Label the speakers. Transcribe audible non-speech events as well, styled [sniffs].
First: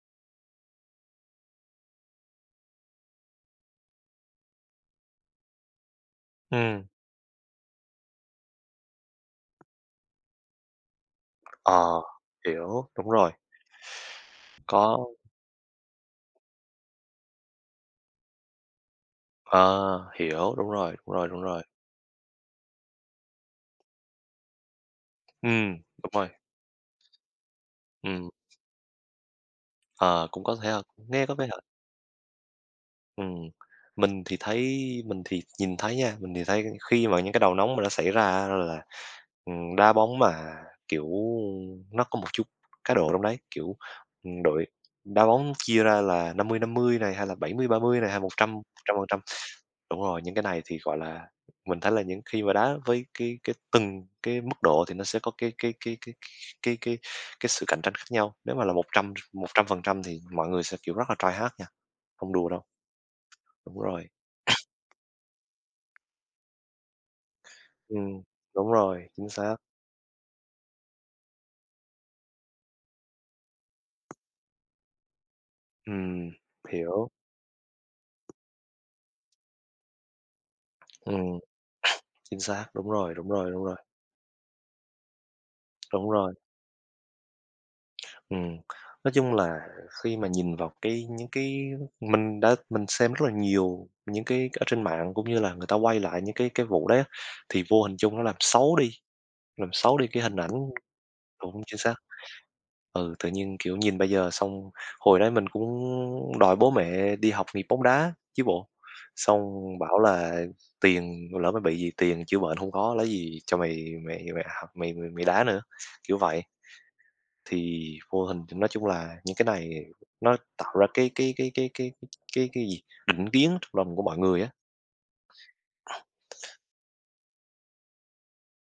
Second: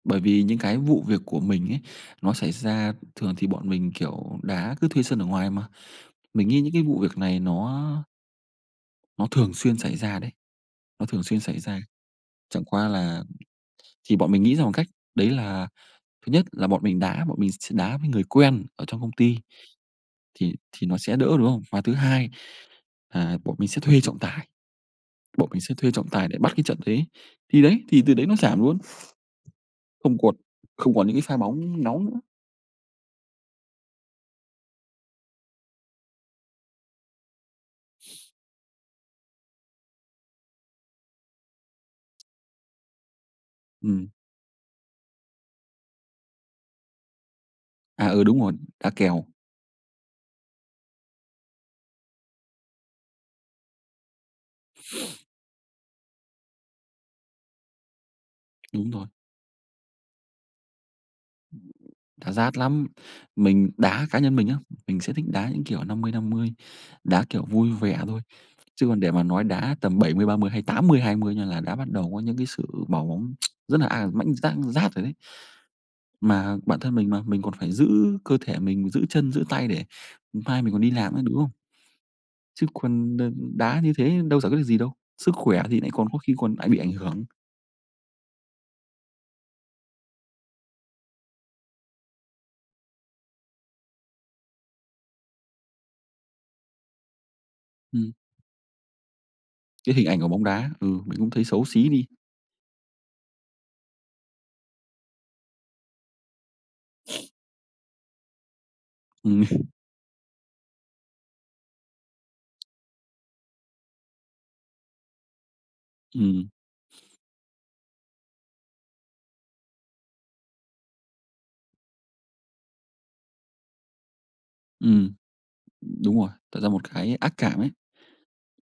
Speaker 1: Bởi vì những cái vụ việc của mình ấy, nó xảy ra thường thì bọn mình, kiểu, đá cứ thuê sân ở ngoài mà. Mình nghĩ những cái
Speaker 2: Ừm.
Speaker 1: vụ việc này nó nó thường xuyên xảy ra đấy, nó thường xuyên xảy ra.
Speaker 2: Ờ,
Speaker 1: Chẳng qua
Speaker 2: hiểu, đúng
Speaker 1: là
Speaker 2: rồi.
Speaker 1: thì bọn mình nghĩ ra một cách
Speaker 2: Có.
Speaker 1: đấy là thứ nhất là bọn mình đá, bọn mình s đá với người quen ở trong công ty.
Speaker 2: Ờ, hiểu,
Speaker 1: Thì
Speaker 2: đúng
Speaker 1: thì
Speaker 2: rồi,
Speaker 1: nó
Speaker 2: đúng
Speaker 1: sẽ đỡ
Speaker 2: rồi, đúng
Speaker 1: đúng
Speaker 2: rồi.
Speaker 1: không? Và thứ hai, à, bọn mình sẽ thuê trọng tài. Bọn mình sẽ
Speaker 2: Ừm,
Speaker 1: thuê trọng
Speaker 2: đúng rồi.
Speaker 1: tài để bắt cái trận đấy. Thì đấy, thì từ đấy
Speaker 2: Ừm.
Speaker 1: nó giảm luôn. [chuckles] Không
Speaker 2: Ờ,
Speaker 1: còn
Speaker 2: cũng có thể ha?
Speaker 1: không còn những cái
Speaker 2: Nghe có
Speaker 1: pha
Speaker 2: vẻ hợp.
Speaker 1: bóng nóng nữa.
Speaker 2: Ừm, mình thì thấy mình thì nhìn thấy nha, mình thì thấy khi mà những cái đầu nóng mà nó xảy ra
Speaker 1: [sniffs]
Speaker 2: á là, ừm, đá bóng mà, kiểu, nó có một chút cá độ trong đấy, kiểu,
Speaker 1: Ừm.
Speaker 2: ừm, đội đá bóng chia ra là 50:50 này, hay là 70:30
Speaker 1: À,
Speaker 2: này, hay
Speaker 1: ừ,
Speaker 2: một
Speaker 1: đúng
Speaker 2: trăm,
Speaker 1: rồi,
Speaker 2: một
Speaker 1: đá
Speaker 2: trăm phần trăm.
Speaker 1: kèo.
Speaker 2: Đúng rồi, những cái này thì gọi là mình thấy là những khi mà đá với cái cái từng cái mức độ thì nó sẽ
Speaker 1: [sniffs]
Speaker 2: có cái cái cái cái cái cái cái sự cạnh tranh khác nhau. Nếu mà là một
Speaker 1: Đúng rồi.
Speaker 2: trăm, 100% thì mọi người sẽ kiểu rất là try hard nha,
Speaker 1: Đá
Speaker 2: không đùa
Speaker 1: rát
Speaker 2: đâu.
Speaker 1: lắm, mình
Speaker 2: Đúng rồi.
Speaker 1: đá cá nhân mình á, mình sẽ thích đá những kiểu
Speaker 2: [sneezes]
Speaker 1: 50:50, đá kiểu vui vẻ
Speaker 2: Ừm,
Speaker 1: thôi,
Speaker 2: đúng
Speaker 1: chứ còn
Speaker 2: rồi,
Speaker 1: để mà
Speaker 2: chính
Speaker 1: nói
Speaker 2: xác.
Speaker 1: đá tầm 70:30 hay 80:20 nha là đã bắt đầu có những cái sự vào bóng [tsk] rất là, à, mãnh rát rát rồi đấy.
Speaker 2: Ừm,
Speaker 1: Mà bản thân mình
Speaker 2: hiểu.
Speaker 1: mà mình còn phải giữ cơ thể mình, giữ chân, giữ tay để, ừm, mai mình còn đi làm nữa, đúng
Speaker 2: Ừm. [sneezes]
Speaker 1: không?
Speaker 2: Chính xác,
Speaker 1: Chứ
Speaker 2: đúng rồi,
Speaker 1: còn,
Speaker 2: đúng
Speaker 1: ờ,
Speaker 2: rồi, đúng rồi.
Speaker 1: đá như thế đâu giải quyết được gì đâu, sức khỏe thì nại còn
Speaker 2: Đúng
Speaker 1: có
Speaker 2: rồi.
Speaker 1: khi còn lại bị ảnh hưởng.
Speaker 2: Ừm, nói chung là khi mà nhìn vào cái những cái mình đã mình xem rất là nhiều những cái ở trên mạng cũng như là người ta quay lại những cái cái vụ đấy. Thì vô hình
Speaker 1: Ừm.
Speaker 2: chung nó làm xấu đi làm
Speaker 1: Cái
Speaker 2: xấu
Speaker 1: hình
Speaker 2: đi
Speaker 1: ảnh
Speaker 2: cái
Speaker 1: của
Speaker 2: hình
Speaker 1: bóng
Speaker 2: ảnh
Speaker 1: đá, ừ, mình cũng thấy
Speaker 2: đúng,
Speaker 1: xấu
Speaker 2: chính
Speaker 1: xí
Speaker 2: xác.
Speaker 1: đi.
Speaker 2: Ừ, tự nhiên, kiểu, nhìn bây giờ xong hồi đấy mình cũng đòi bố mẹ
Speaker 1: [sniffs]
Speaker 2: đi học nghiệp bóng đá chứ bộ. Xong
Speaker 1: Ừm.
Speaker 2: bảo là tiền mà lỡ mà bị gì, tiền chữa bệnh không có, lấy gì cho mày mày mày học mày mày mày đá nữa, kiểu vậy.
Speaker 1: Ừm. [sniffs]
Speaker 2: Thì vô hình nói chung là những cái này nó tạo ra cái cái cái cái cái cái cái cái gì, định kiến trong lòng của mọi người á.
Speaker 1: Ừm, đúng rồi, tạo ra một cái ác cảm ấy.